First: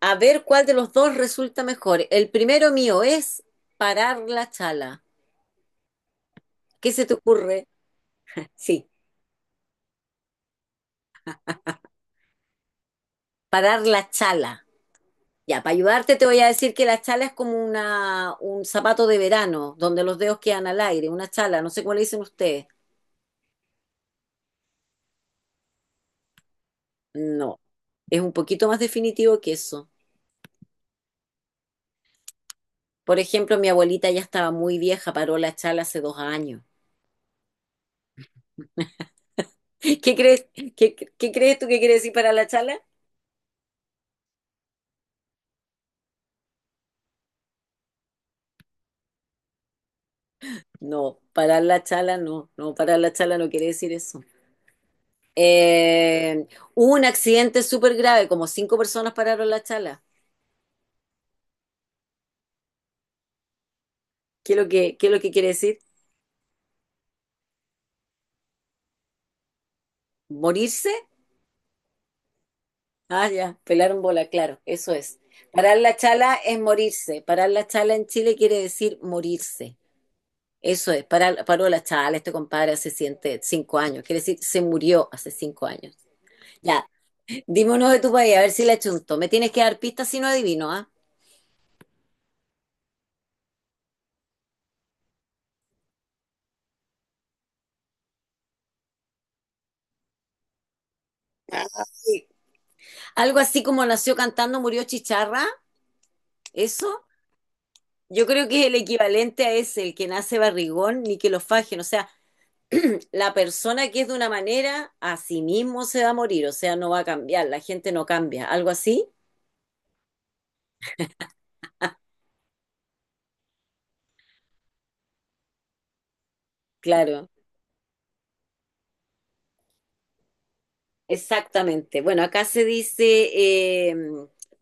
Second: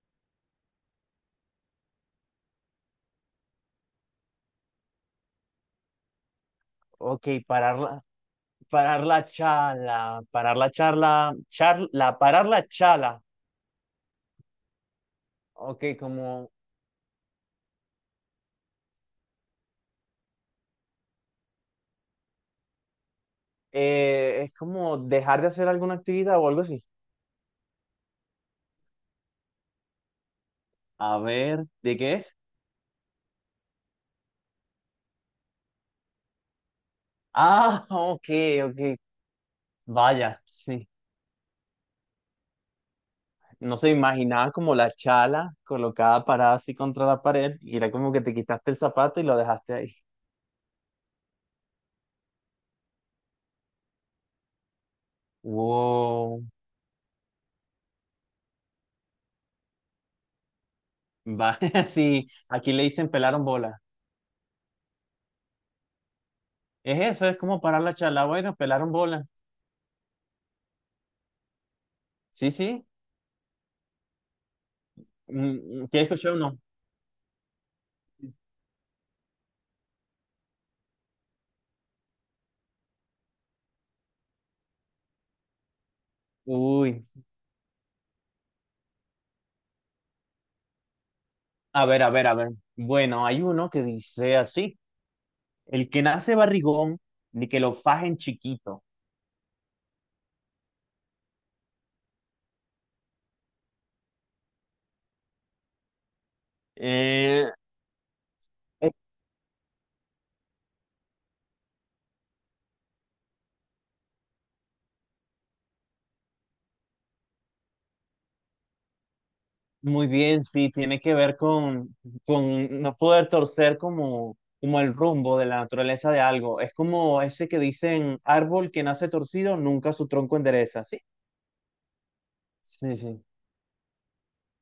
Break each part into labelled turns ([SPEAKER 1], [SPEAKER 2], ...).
[SPEAKER 1] A ver cuál de los dos resulta mejor. El primero mío es parar la chala. ¿Qué se te
[SPEAKER 2] Ok,
[SPEAKER 1] ocurre? Sí,
[SPEAKER 2] parar la charla, charla, parar la charla.
[SPEAKER 1] parar la chala. Ya, para
[SPEAKER 2] Ok,
[SPEAKER 1] ayudarte te voy a
[SPEAKER 2] como,
[SPEAKER 1] decir que la chala es como un zapato de verano, donde los dedos quedan al aire, una chala, no sé cómo le dicen ustedes.
[SPEAKER 2] es como dejar de hacer alguna actividad o algo así.
[SPEAKER 1] No, es un poquito más definitivo que eso.
[SPEAKER 2] A ver, ¿de qué es?
[SPEAKER 1] Por ejemplo, mi abuelita ya estaba muy vieja, paró la chala hace 2 años.
[SPEAKER 2] Ah, ok, ok,
[SPEAKER 1] ¿Qué
[SPEAKER 2] vaya,
[SPEAKER 1] crees,
[SPEAKER 2] sí.
[SPEAKER 1] qué crees tú que quiere decir parar la chala?
[SPEAKER 2] No se imaginaba como la chala colocada parada así contra la pared y era como que te quitaste el zapato y lo dejaste ahí.
[SPEAKER 1] No, parar la chala no, no, parar la chala no quiere decir eso.
[SPEAKER 2] Wow,
[SPEAKER 1] Eh, Hubo un accidente súper grave, como cinco personas pararon la chala.
[SPEAKER 2] vaya, sí, aquí le dicen pelaron bola.
[SPEAKER 1] ¿Qué es lo que quiere decir?
[SPEAKER 2] Es eso, es como parar la chala, bueno, pelaron bola.
[SPEAKER 1] ¿Morirse?
[SPEAKER 2] Sí, sí.
[SPEAKER 1] Ah, ya, pelaron bola, claro, eso es. Parar
[SPEAKER 2] Mm, mm.
[SPEAKER 1] la
[SPEAKER 2] ¿Quieres escuchar
[SPEAKER 1] chala es
[SPEAKER 2] uno?
[SPEAKER 1] morirse. Parar la chala en Chile quiere decir morirse. Eso es, parar, paró la chala, este compadre hace siete- 5 años, quiere decir, se murió hace 5 años. Ya,
[SPEAKER 2] Uy.
[SPEAKER 1] dime uno de tu país, a ver si la chunto. Me tienes que dar pistas si no adivino, ¿ah?
[SPEAKER 2] A ver, a ver, a ver. Bueno, hay uno que dice así: El que nace barrigón, ni que lo fajen chiquito.
[SPEAKER 1] Ay. Algo así como nació cantando, murió chicharra, ¿eso?
[SPEAKER 2] eh,
[SPEAKER 1] Yo creo que es el
[SPEAKER 2] Eh,
[SPEAKER 1] equivalente a ese, el que nace barrigón, ni que lo fajen. O sea, la persona que es de una manera, a sí mismo se va a morir, o sea, no va a cambiar, la gente no cambia. ¿Algo así?
[SPEAKER 2] Muy bien, sí, tiene que ver con no poder torcer como el rumbo de la naturaleza de algo. Es como
[SPEAKER 1] Claro,
[SPEAKER 2] ese que dicen, árbol que nace torcido, nunca su tronco endereza, ¿sí?
[SPEAKER 1] exactamente. Bueno, acá se
[SPEAKER 2] Sí, sí.
[SPEAKER 1] dice, eh,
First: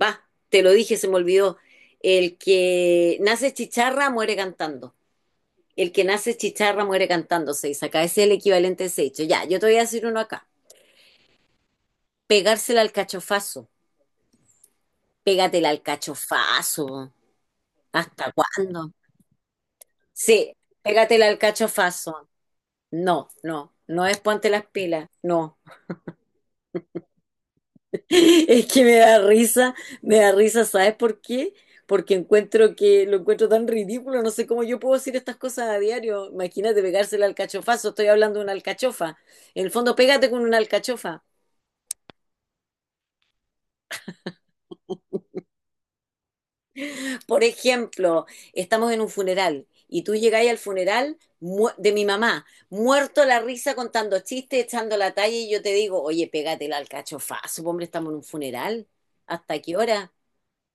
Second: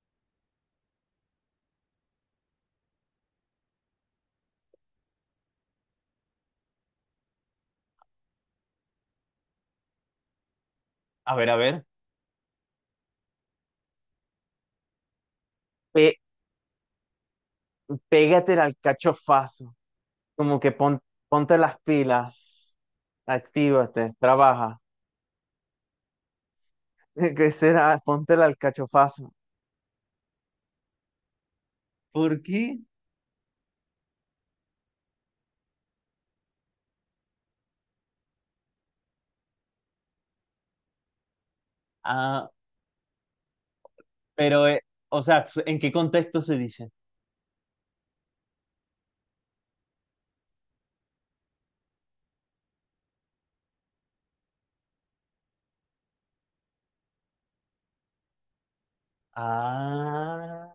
[SPEAKER 1] va, te lo dije, se me olvidó. El que nace chicharra muere cantando. El que nace chicharra muere cantando, se dice. Acá ese es el equivalente a ese hecho. Ya, yo te voy a decir uno acá.
[SPEAKER 2] A ver, a ver.
[SPEAKER 1] Pegársela al cachofazo. Pégatela al
[SPEAKER 2] Pe-
[SPEAKER 1] cachofazo. ¿Hasta
[SPEAKER 2] Pégate al
[SPEAKER 1] cuándo?
[SPEAKER 2] cachofazo.
[SPEAKER 1] Sí,
[SPEAKER 2] Como que
[SPEAKER 1] pégatela al
[SPEAKER 2] ponte las
[SPEAKER 1] cachofazo.
[SPEAKER 2] pilas,
[SPEAKER 1] No, no, no
[SPEAKER 2] actívate,
[SPEAKER 1] es ponte las
[SPEAKER 2] trabaja.
[SPEAKER 1] pilas, no.
[SPEAKER 2] ¿Qué será? Ponte la
[SPEAKER 1] Es que
[SPEAKER 2] alcachofazo.
[SPEAKER 1] me da risa, ¿sabes por qué? Porque
[SPEAKER 2] ¿Por
[SPEAKER 1] encuentro
[SPEAKER 2] qué?
[SPEAKER 1] que lo encuentro tan ridículo, no sé cómo yo puedo decir estas cosas a diario. Imagínate pegársela al cachofazo, estoy hablando de una alcachofa. En el fondo, pégate con una alcachofa.
[SPEAKER 2] Ah, pero, o sea, pues, ¿en qué contexto se dice?
[SPEAKER 1] Por ejemplo, estamos en un funeral y tú llegáis al funeral de mi mamá, muerto la risa contando chistes, echando la talla y yo te digo, oye, pégatela al cachofazo, hombre, estamos en un funeral. ¿Hasta qué hora?
[SPEAKER 2] Ah,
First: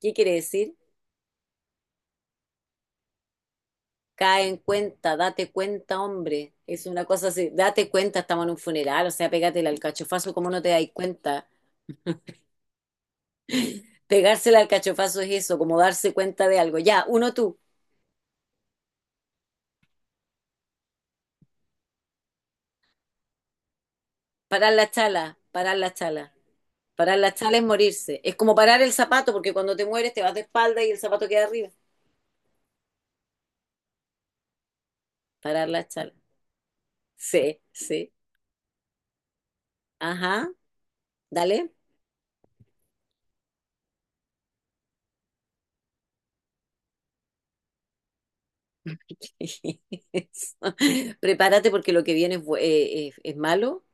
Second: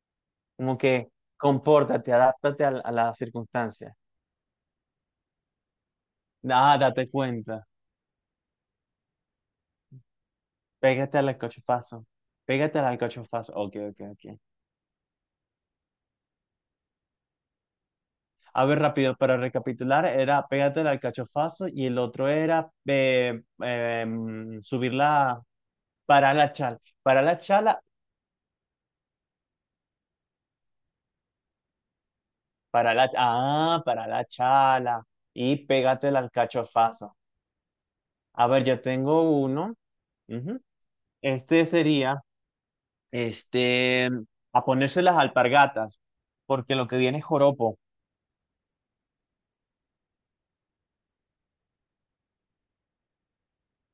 [SPEAKER 1] ¿Qué quiere decir?
[SPEAKER 2] como que compórtate, adáptate a, a las circunstancias.
[SPEAKER 1] Cae en cuenta, date cuenta, hombre.
[SPEAKER 2] Ah,
[SPEAKER 1] Es una
[SPEAKER 2] date
[SPEAKER 1] cosa así,
[SPEAKER 2] cuenta.
[SPEAKER 1] date cuenta, estamos en un funeral, o sea, pégatela al cachofazo, ¿cómo no te dais
[SPEAKER 2] Pégate al
[SPEAKER 1] cuenta?
[SPEAKER 2] alcachofazo. Pégate al alcachofazo. Ok, ok, ok.
[SPEAKER 1] Pegársela al cachofazo es eso, como darse cuenta de algo. Ya, uno tú,
[SPEAKER 2] A ver, rápido, para recapitular, era pégate al alcachofazo y el otro era
[SPEAKER 1] parar la
[SPEAKER 2] subir
[SPEAKER 1] chala,
[SPEAKER 2] la,
[SPEAKER 1] parar la chala.
[SPEAKER 2] para la chala,
[SPEAKER 1] Parar
[SPEAKER 2] para
[SPEAKER 1] la
[SPEAKER 2] la
[SPEAKER 1] chala es
[SPEAKER 2] chala,
[SPEAKER 1] morirse. Es como parar el zapato, porque cuando te mueres te vas de espalda y el zapato queda arriba.
[SPEAKER 2] para la chala. Y
[SPEAKER 1] Parar la
[SPEAKER 2] pégate
[SPEAKER 1] chala.
[SPEAKER 2] la alcachofazo.
[SPEAKER 1] Sí, sí.
[SPEAKER 2] A ver, yo tengo uno.
[SPEAKER 1] Ajá,
[SPEAKER 2] Ujú. Este
[SPEAKER 1] dale.
[SPEAKER 2] sería, este, a ponerse las alpargatas, porque lo que viene es joropo.
[SPEAKER 1] Eso. Prepárate porque lo que viene es malo,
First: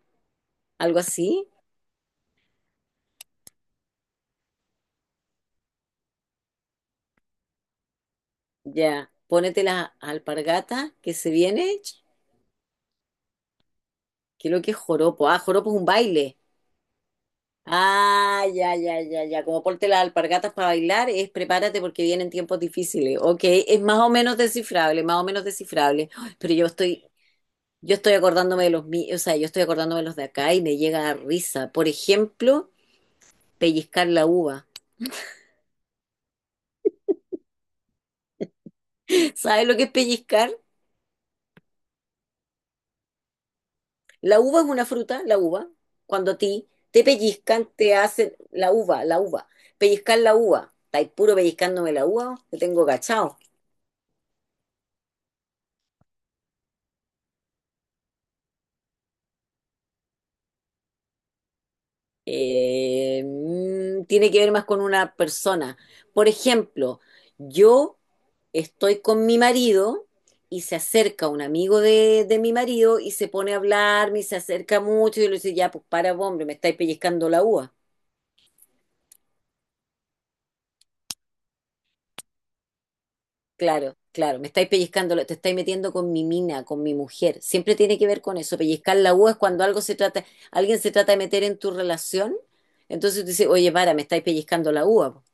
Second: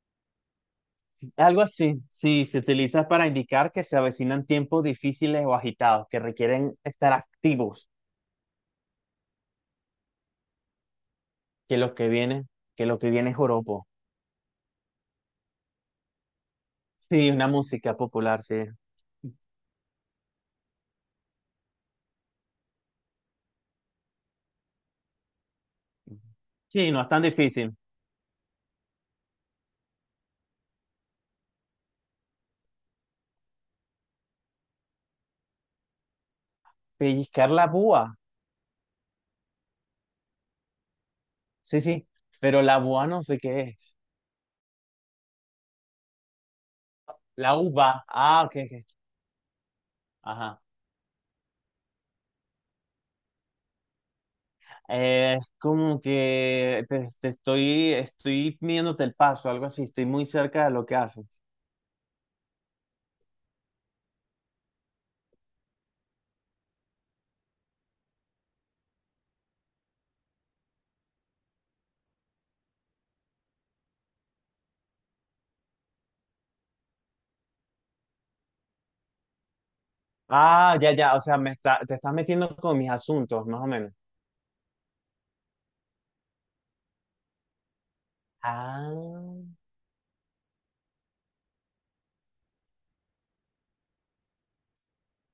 [SPEAKER 1] algo así.
[SPEAKER 2] Algo así, sí, se utiliza para indicar que se avecinan tiempos difíciles o agitados, que requieren estar activos,
[SPEAKER 1] Ya, pónete las alpargatas que se
[SPEAKER 2] que
[SPEAKER 1] viene.
[SPEAKER 2] lo que viene, que lo que viene es joropo.
[SPEAKER 1] ¿Qué es lo que es joropo? Ah, joropo es un baile.
[SPEAKER 2] Sí, una música popular,
[SPEAKER 1] Ah,
[SPEAKER 2] sí.
[SPEAKER 1] ya, ya, ya, ya. Como ponte las alpargatas para bailar, es prepárate porque vienen tiempos difíciles. Ok, es más o menos descifrable, más o menos descifrable. Ay, pero yo
[SPEAKER 2] Sí, no
[SPEAKER 1] estoy
[SPEAKER 2] es tan difícil.
[SPEAKER 1] yo estoy acordándome de los míos, o sea, yo estoy acordándome de los de acá y me llega a risa. Por ejemplo, pellizcar la uva.
[SPEAKER 2] Pellizcar la búa.
[SPEAKER 1] ¿Sabes lo que es pellizcar?
[SPEAKER 2] Sí, sí, pero la boa no sé qué es.
[SPEAKER 1] La uva es una fruta, la uva. Cuando a ti te
[SPEAKER 2] La
[SPEAKER 1] pellizcan, te
[SPEAKER 2] uva.
[SPEAKER 1] hacen
[SPEAKER 2] Ah, ok,
[SPEAKER 1] la
[SPEAKER 2] ok.
[SPEAKER 1] uva, la uva. Pellizcar la
[SPEAKER 2] Ajá.
[SPEAKER 1] uva. Estáis puro pellizcándome la uva, te tengo cachado.
[SPEAKER 2] Es como que te estoy midiéndote el paso, algo así. Estoy muy cerca de lo que haces.
[SPEAKER 1] Tiene que ver más con una persona. Por ejemplo, yo estoy con mi marido y se acerca un amigo de mi marido y se pone a hablarme y se acerca mucho y yo le digo, ya, pues para, vos, hombre, me estáis pellizcando la uva.
[SPEAKER 2] Ah, ya, ya. O sea, me está, te estás metiendo con mis asuntos, más o menos.
[SPEAKER 1] Claro, claro, me estáis pellizcando, te estáis metiendo con mi mina, con mi mujer. Siempre tiene que ver con eso. Pellizcar la uva es
[SPEAKER 2] Ah.
[SPEAKER 1] cuando algo se trata, alguien se trata de meter en tu relación. Entonces tú dices, oye, para, me estáis pellizcando la uva, po,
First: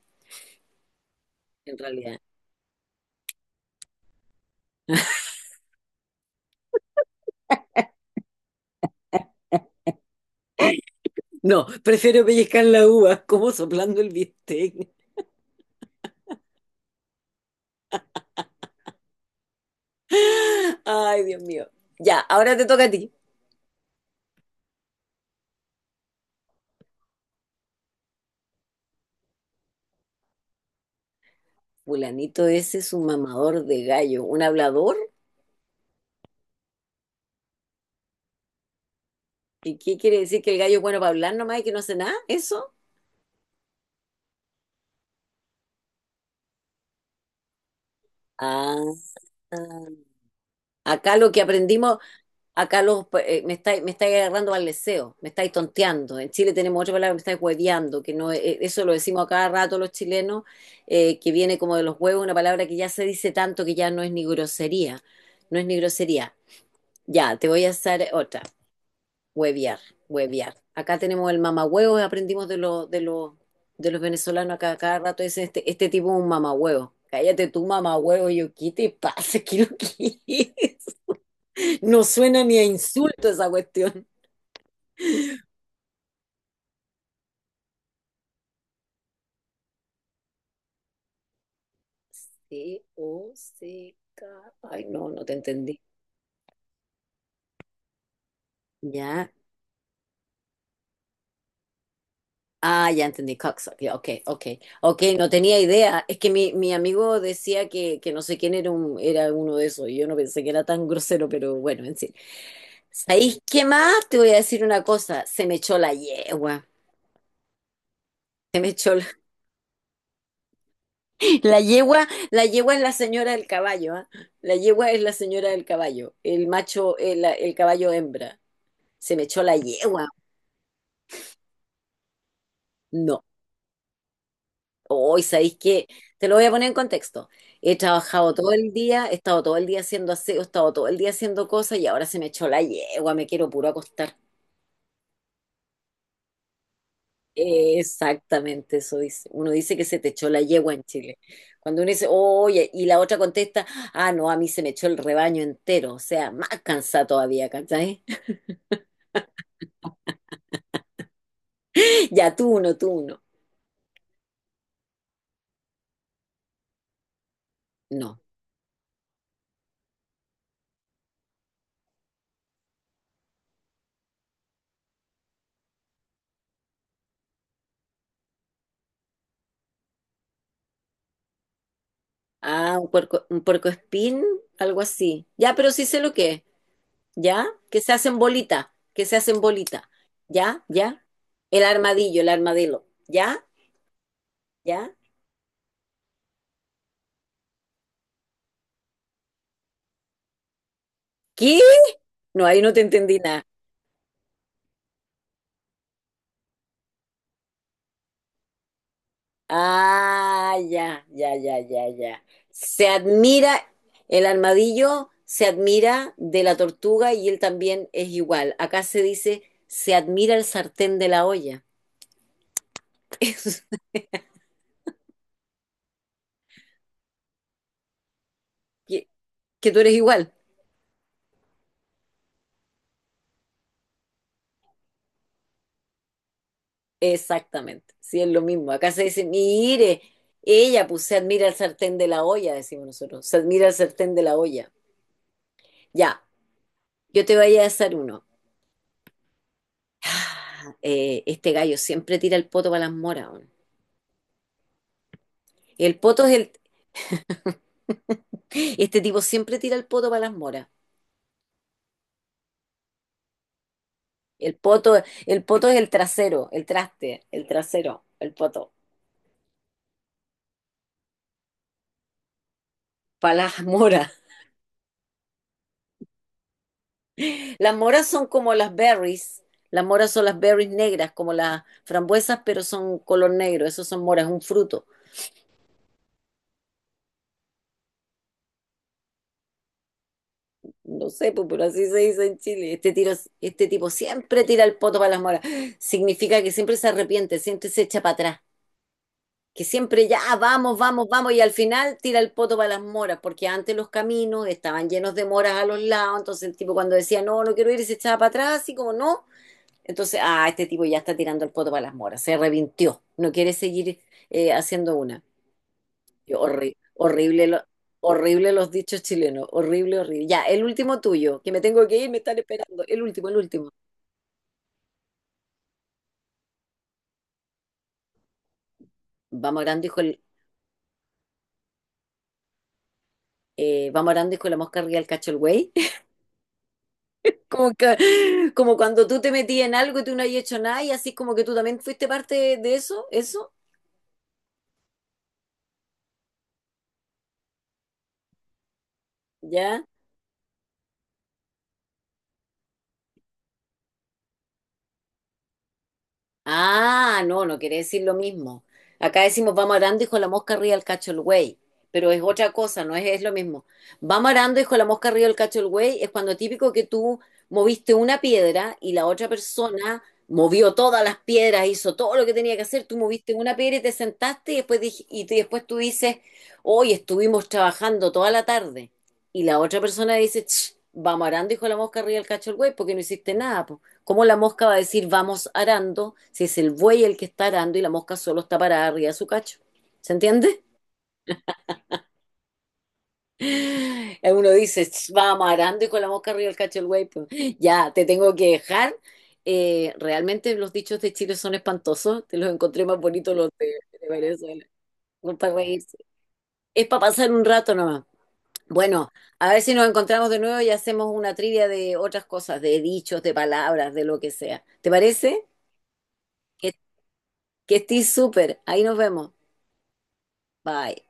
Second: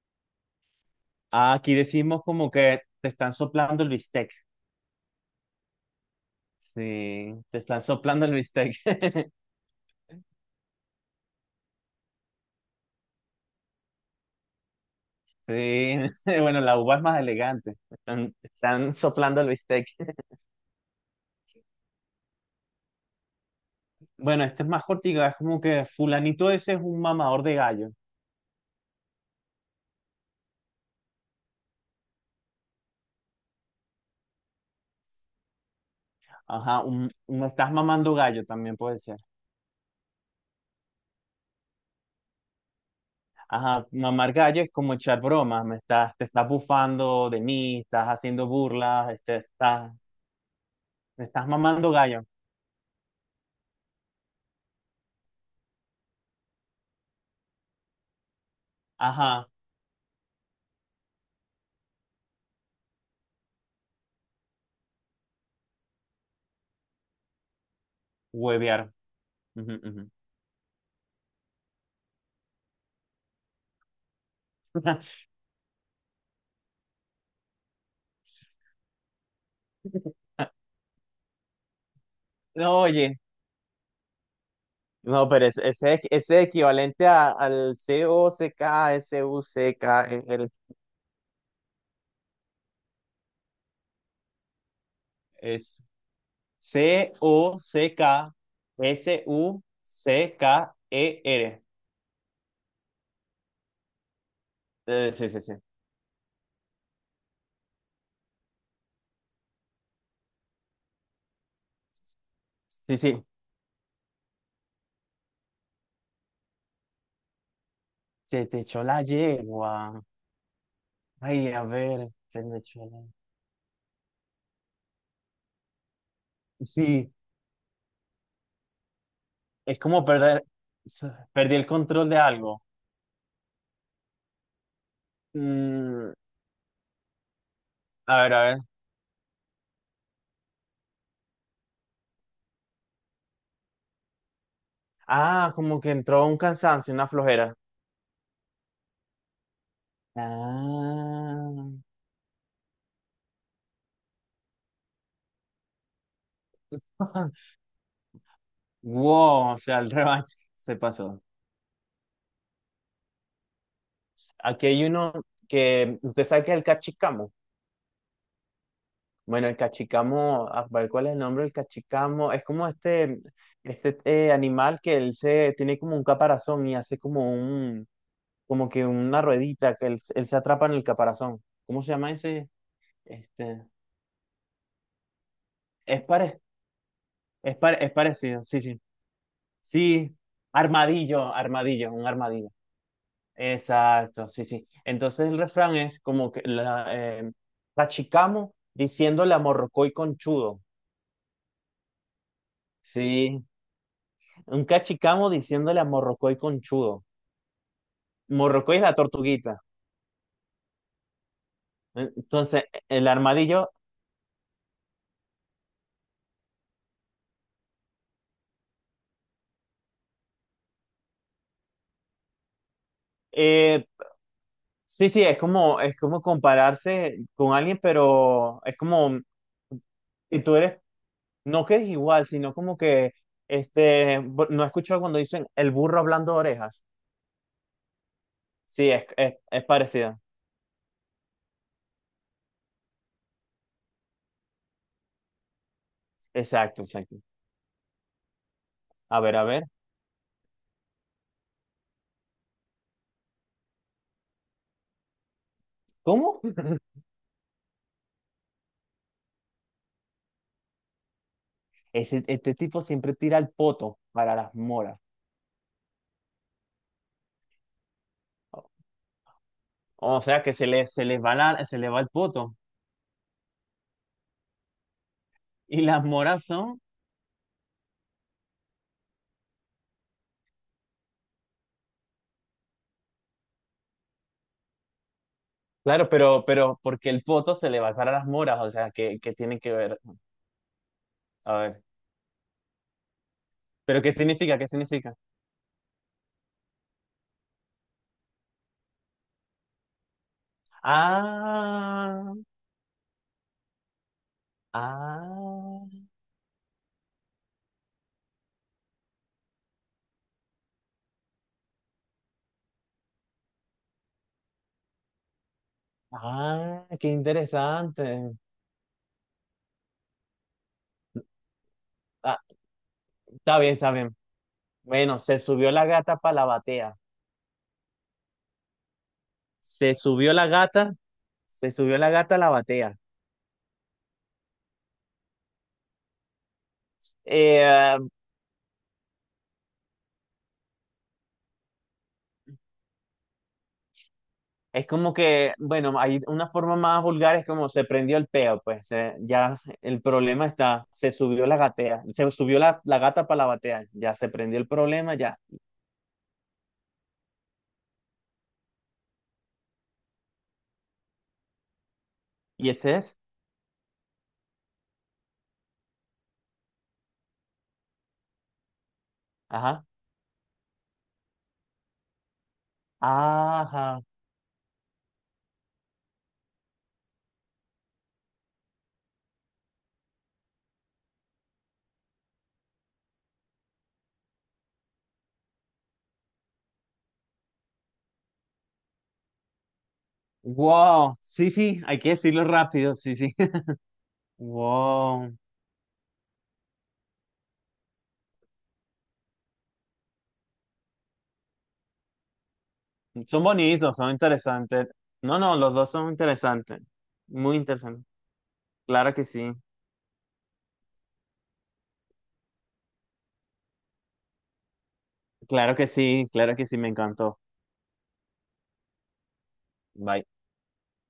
[SPEAKER 2] Ah, aquí
[SPEAKER 1] en realidad.
[SPEAKER 2] decimos como que te están soplando el bistec. Sí, te están soplando el bistec.
[SPEAKER 1] No, prefiero pellizcar la uva como soplando el bistec.
[SPEAKER 2] Sí, bueno, la uva es más elegante. Están soplando el bistec.
[SPEAKER 1] Ay, Dios mío. Ya, ahora te toca a ti.
[SPEAKER 2] Bueno, este es más cortica, es como que fulanito ese es un mamador de gallo.
[SPEAKER 1] Fulanito ese es un mamador de gallo, un hablador.
[SPEAKER 2] Ajá, me estás mamando gallo también puede ser.
[SPEAKER 1] ¿Y qué quiere decir que el gallo es bueno para hablar nomás y que no hace nada? ¿Eso?
[SPEAKER 2] Ajá, mamar gallo es como echar bromas, me estás, te estás bufando de mí, estás haciendo
[SPEAKER 1] Ah,
[SPEAKER 2] burlas, este,
[SPEAKER 1] ah. acá
[SPEAKER 2] me
[SPEAKER 1] lo que
[SPEAKER 2] estás mamando
[SPEAKER 1] aprendimos,
[SPEAKER 2] gallo.
[SPEAKER 1] Acá los, pues, me estáis agarrando al leseo, me estáis tonteando. En Chile tenemos otra palabra, me estáis hueveando, que no, eso lo decimos a cada
[SPEAKER 2] Ajá,
[SPEAKER 1] rato los chilenos, que viene como de los huevos, una palabra que ya se dice tanto que ya no es ni grosería, no es ni grosería. Ya, te voy a hacer otra,
[SPEAKER 2] huevear. Ujú,
[SPEAKER 1] huevear,
[SPEAKER 2] ujú.
[SPEAKER 1] huevear. Acá tenemos el mamahuevo, aprendimos de los venezolanos acá a cada rato, dicen este, este tipo es un mamahuevo. Cállate tú, mamahuevo, y yo, ¿qué te pasa? ¿Qué lo que es? No suena ni a
[SPEAKER 2] No, oye,
[SPEAKER 1] insulto esa cuestión.
[SPEAKER 2] no, pero ese es equivalente al cock, suck,
[SPEAKER 1] C-O-C-K. Ay, no, no te
[SPEAKER 2] el,
[SPEAKER 1] entendí. Ya.
[SPEAKER 2] cocksucker.
[SPEAKER 1] Ah, ya entendí. Cocksucker. Ya, ok, ok. Ok,
[SPEAKER 2] Eh,
[SPEAKER 1] no
[SPEAKER 2] sí, sí, sí.
[SPEAKER 1] tenía idea. Es que mi amigo decía que, que no sé quién era, era uno de esos. Y yo no pensé que era tan grosero, pero bueno, en fin.
[SPEAKER 2] Sí, sí.
[SPEAKER 1] ¿Sabéis qué más? Te voy a decir una cosa. Se me echó la yegua.
[SPEAKER 2] Se
[SPEAKER 1] Se
[SPEAKER 2] te
[SPEAKER 1] me
[SPEAKER 2] echó
[SPEAKER 1] echó
[SPEAKER 2] la
[SPEAKER 1] la,
[SPEAKER 2] yegua. Ay,
[SPEAKER 1] la
[SPEAKER 2] a
[SPEAKER 1] yegua.
[SPEAKER 2] ver. Se
[SPEAKER 1] La
[SPEAKER 2] me
[SPEAKER 1] yegua es
[SPEAKER 2] echó
[SPEAKER 1] la
[SPEAKER 2] la...
[SPEAKER 1] señora del caballo, ¿ah? La yegua es la señora del caballo. El macho,
[SPEAKER 2] Sí,
[SPEAKER 1] el caballo hembra. Se me echó la
[SPEAKER 2] es como
[SPEAKER 1] yegua.
[SPEAKER 2] perder. Perdí el control de algo.
[SPEAKER 1] No. Hoy, ¿sabéis qué?
[SPEAKER 2] Mm,
[SPEAKER 1] Te lo voy a poner en contexto. He
[SPEAKER 2] a ver,
[SPEAKER 1] trabajado
[SPEAKER 2] a
[SPEAKER 1] todo
[SPEAKER 2] ver.
[SPEAKER 1] el día, he estado todo el día haciendo aseo, he estado todo el día haciendo cosas y ahora se me echó la yegua, me quiero puro acostar.
[SPEAKER 2] Ah, como que entró un cansancio, una flojera.
[SPEAKER 1] Exactamente eso dice. Uno dice que se te echó la yegua en Chile. Cuando
[SPEAKER 2] Ah.
[SPEAKER 1] uno dice, oye, y la otra contesta, ah, no, a mí se me echó el rebaño entero, o sea, más cansada todavía, ¿cachai?
[SPEAKER 2] Wow, o sea, el revanche se pasó.
[SPEAKER 1] Ya tú uno, tú uno.
[SPEAKER 2] Aquí hay uno que usted sabe que es el cachicamo.
[SPEAKER 1] No.
[SPEAKER 2] Bueno, el cachicamo. ¿Cuál es el nombre del cachicamo? Es como este animal que él se tiene como un caparazón y hace como un, como que una ruedita que él se atrapa en el caparazón. ¿Cómo se llama ese?
[SPEAKER 1] Ah, un puerco, un
[SPEAKER 2] Este,
[SPEAKER 1] puercoespín, algo así. Ya, pero sí sé
[SPEAKER 2] es
[SPEAKER 1] lo que
[SPEAKER 2] pare,
[SPEAKER 1] es. ¿Ya?
[SPEAKER 2] es
[SPEAKER 1] Que
[SPEAKER 2] pare-
[SPEAKER 1] se
[SPEAKER 2] es
[SPEAKER 1] hacen
[SPEAKER 2] parecido, sí,
[SPEAKER 1] bolita,
[SPEAKER 2] sí.
[SPEAKER 1] que se hacen bolita,
[SPEAKER 2] Sí,
[SPEAKER 1] ¿ya? ¿Ya?
[SPEAKER 2] armadillo, armadillo, un
[SPEAKER 1] El
[SPEAKER 2] armadillo.
[SPEAKER 1] armadillo, ¿ya?
[SPEAKER 2] Exacto, sí, sí.
[SPEAKER 1] ¿Ya?
[SPEAKER 2] Entonces el refrán es como que cachicamo diciéndole a morrocoy conchudo.
[SPEAKER 1] ¿Qué? No, ahí no te entendí nada.
[SPEAKER 2] Sí, un cachicamo diciéndole a Morrocoy conchudo. Morrocoy es la tortuguita.
[SPEAKER 1] Ah, ya, ya, ya, ya, ya.
[SPEAKER 2] Entonces,
[SPEAKER 1] Se
[SPEAKER 2] el
[SPEAKER 1] admira,
[SPEAKER 2] armadillo,
[SPEAKER 1] el armadillo se admira de la tortuga y él también es igual. Acá se dice, se admira el sartén de la olla.
[SPEAKER 2] eh, sí, sí, es como compararse con alguien, pero es
[SPEAKER 1] que,
[SPEAKER 2] como
[SPEAKER 1] que tú eres igual.
[SPEAKER 2] y tú eres, no que eres igual, sino como que, no he escuchado cuando dicen el burro hablando de orejas.
[SPEAKER 1] Exactamente, sí, es lo mismo. Acá
[SPEAKER 2] Sí,
[SPEAKER 1] se
[SPEAKER 2] es,
[SPEAKER 1] dice,
[SPEAKER 2] es, es
[SPEAKER 1] mire,
[SPEAKER 2] parecido.
[SPEAKER 1] ella, pues se admira el sartén de la olla, decimos nosotros, se admira el sartén de la olla. Ya,
[SPEAKER 2] Exacto, exacto.
[SPEAKER 1] yo te voy a hacer uno.
[SPEAKER 2] A ver, a ver.
[SPEAKER 1] Ah, este gallo siempre tira el poto para las moras. Weón. El poto es
[SPEAKER 2] ¿Cómo?
[SPEAKER 1] el, Este tipo siempre tira el poto para las moras.
[SPEAKER 2] Este tipo siempre tira el poto para
[SPEAKER 1] El
[SPEAKER 2] las
[SPEAKER 1] poto,
[SPEAKER 2] moras.
[SPEAKER 1] el poto es el trasero, el traste, el trasero, el poto,
[SPEAKER 2] O sea que se le va el poto.
[SPEAKER 1] para las moras.
[SPEAKER 2] Y las moras son,
[SPEAKER 1] Las moras son como las berries. Las moras son las berries negras, como las frambuesas, pero son color negro. Esos son moras, un fruto.
[SPEAKER 2] claro, pero, ¿porque el poto se le va a dar a las moras? O sea, ¿qué tiene que ver?
[SPEAKER 1] No sé, pues,
[SPEAKER 2] A
[SPEAKER 1] pero
[SPEAKER 2] ver,
[SPEAKER 1] así se dice en Chile. Este tipo
[SPEAKER 2] pero ¿qué
[SPEAKER 1] siempre
[SPEAKER 2] significa?
[SPEAKER 1] tira
[SPEAKER 2] ¿Qué
[SPEAKER 1] el poto para
[SPEAKER 2] significa?
[SPEAKER 1] las moras. Significa que siempre se arrepiente, siempre se echa para atrás. Que siempre ya vamos, vamos, vamos. Y al final tira el
[SPEAKER 2] Ah,
[SPEAKER 1] poto para las moras, porque antes los caminos estaban llenos de moras a los
[SPEAKER 2] ah,
[SPEAKER 1] lados. Entonces el tipo cuando decía, no, no quiero ir, y se echaba para atrás, así como no. Entonces, ah, este tipo ya está tirando el poto para las moras, se revintió, no quiere seguir haciendo una. Yo, horri-
[SPEAKER 2] ah, qué
[SPEAKER 1] horrible, lo-
[SPEAKER 2] interesante.
[SPEAKER 1] Horrible los dichos chilenos, horrible, horrible. Ya, el último tuyo, que me tengo que ir, me están
[SPEAKER 2] Ah,
[SPEAKER 1] esperando. El último, el
[SPEAKER 2] está
[SPEAKER 1] último.
[SPEAKER 2] bien, está bien. Bueno, se subió la gata para la batea.
[SPEAKER 1] Vamos orando,
[SPEAKER 2] Se
[SPEAKER 1] hijo, el,
[SPEAKER 2] subió la gata, se subió la gata a la batea.
[SPEAKER 1] vamos orando, hijo, la mosca arriba del cacho el güey. Como,
[SPEAKER 2] Eh,
[SPEAKER 1] como cuando tú te metías en algo y tú no habías hecho nada y así como que tú también fuiste parte de eso, eso,
[SPEAKER 2] Es como que, bueno, hay una forma más vulgar, es como se prendió el peo, pues ya
[SPEAKER 1] ya.
[SPEAKER 2] el problema está, se subió la gatea, se subió la gata para la batea, ya se prendió el problema, ya.
[SPEAKER 1] Ah, no, no quiere decir lo mismo. Acá decimos vamos arando, hijo de la mosca arriba el cacho el güey, pero es otra
[SPEAKER 2] Y
[SPEAKER 1] cosa, no
[SPEAKER 2] ese
[SPEAKER 1] es,
[SPEAKER 2] es,
[SPEAKER 1] es lo mismo. Vamos arando, hijo de la mosca arriba el cacho el güey, es cuando típico que tú moviste una piedra y la otra
[SPEAKER 2] ajá,
[SPEAKER 1] persona movió todas las piedras, hizo todo lo que tenía que hacer, tú moviste una piedra y te
[SPEAKER 2] ajá,
[SPEAKER 1] sentaste y después, después tú dices, hoy estuvimos trabajando toda la tarde. Y la otra persona dice, "Ch, vamos arando, hijo de la mosca arriba el cacho el güey, porque no hiciste nada, po". ¿Cómo la mosca va a decir vamos arando si es el buey el que está arando y la mosca solo está parada arriba de su cacho? ¿Se entiende?
[SPEAKER 2] wow, sí, sí, hay que decirlo rápido, sí, sí,
[SPEAKER 1] Uno dice,
[SPEAKER 2] wow,
[SPEAKER 1] vamos arando y con la mosca arriba del cacho del buey, pues, ya, te tengo que dejar. Realmente los dichos de Chile son espantosos, te los encontré más bonitos
[SPEAKER 2] son
[SPEAKER 1] los de,
[SPEAKER 2] bonitos,
[SPEAKER 1] de
[SPEAKER 2] son
[SPEAKER 1] Venezuela,
[SPEAKER 2] interesantes.
[SPEAKER 1] no
[SPEAKER 2] No,
[SPEAKER 1] para
[SPEAKER 2] no, los dos
[SPEAKER 1] reírse.
[SPEAKER 2] son interesantes,
[SPEAKER 1] Es para pasar un
[SPEAKER 2] muy
[SPEAKER 1] rato nomás.
[SPEAKER 2] interesantes.
[SPEAKER 1] Bueno,
[SPEAKER 2] Claro que
[SPEAKER 1] a
[SPEAKER 2] sí,
[SPEAKER 1] ver si nos encontramos de nuevo y hacemos una trivia de otras cosas, de dichos, de palabras, de lo que sea. ¿Te parece?
[SPEAKER 2] claro que sí, claro que
[SPEAKER 1] Que
[SPEAKER 2] sí, me encantó.
[SPEAKER 1] Que estés súper. Ahí nos vemos.
[SPEAKER 2] Bye.
[SPEAKER 1] Bye.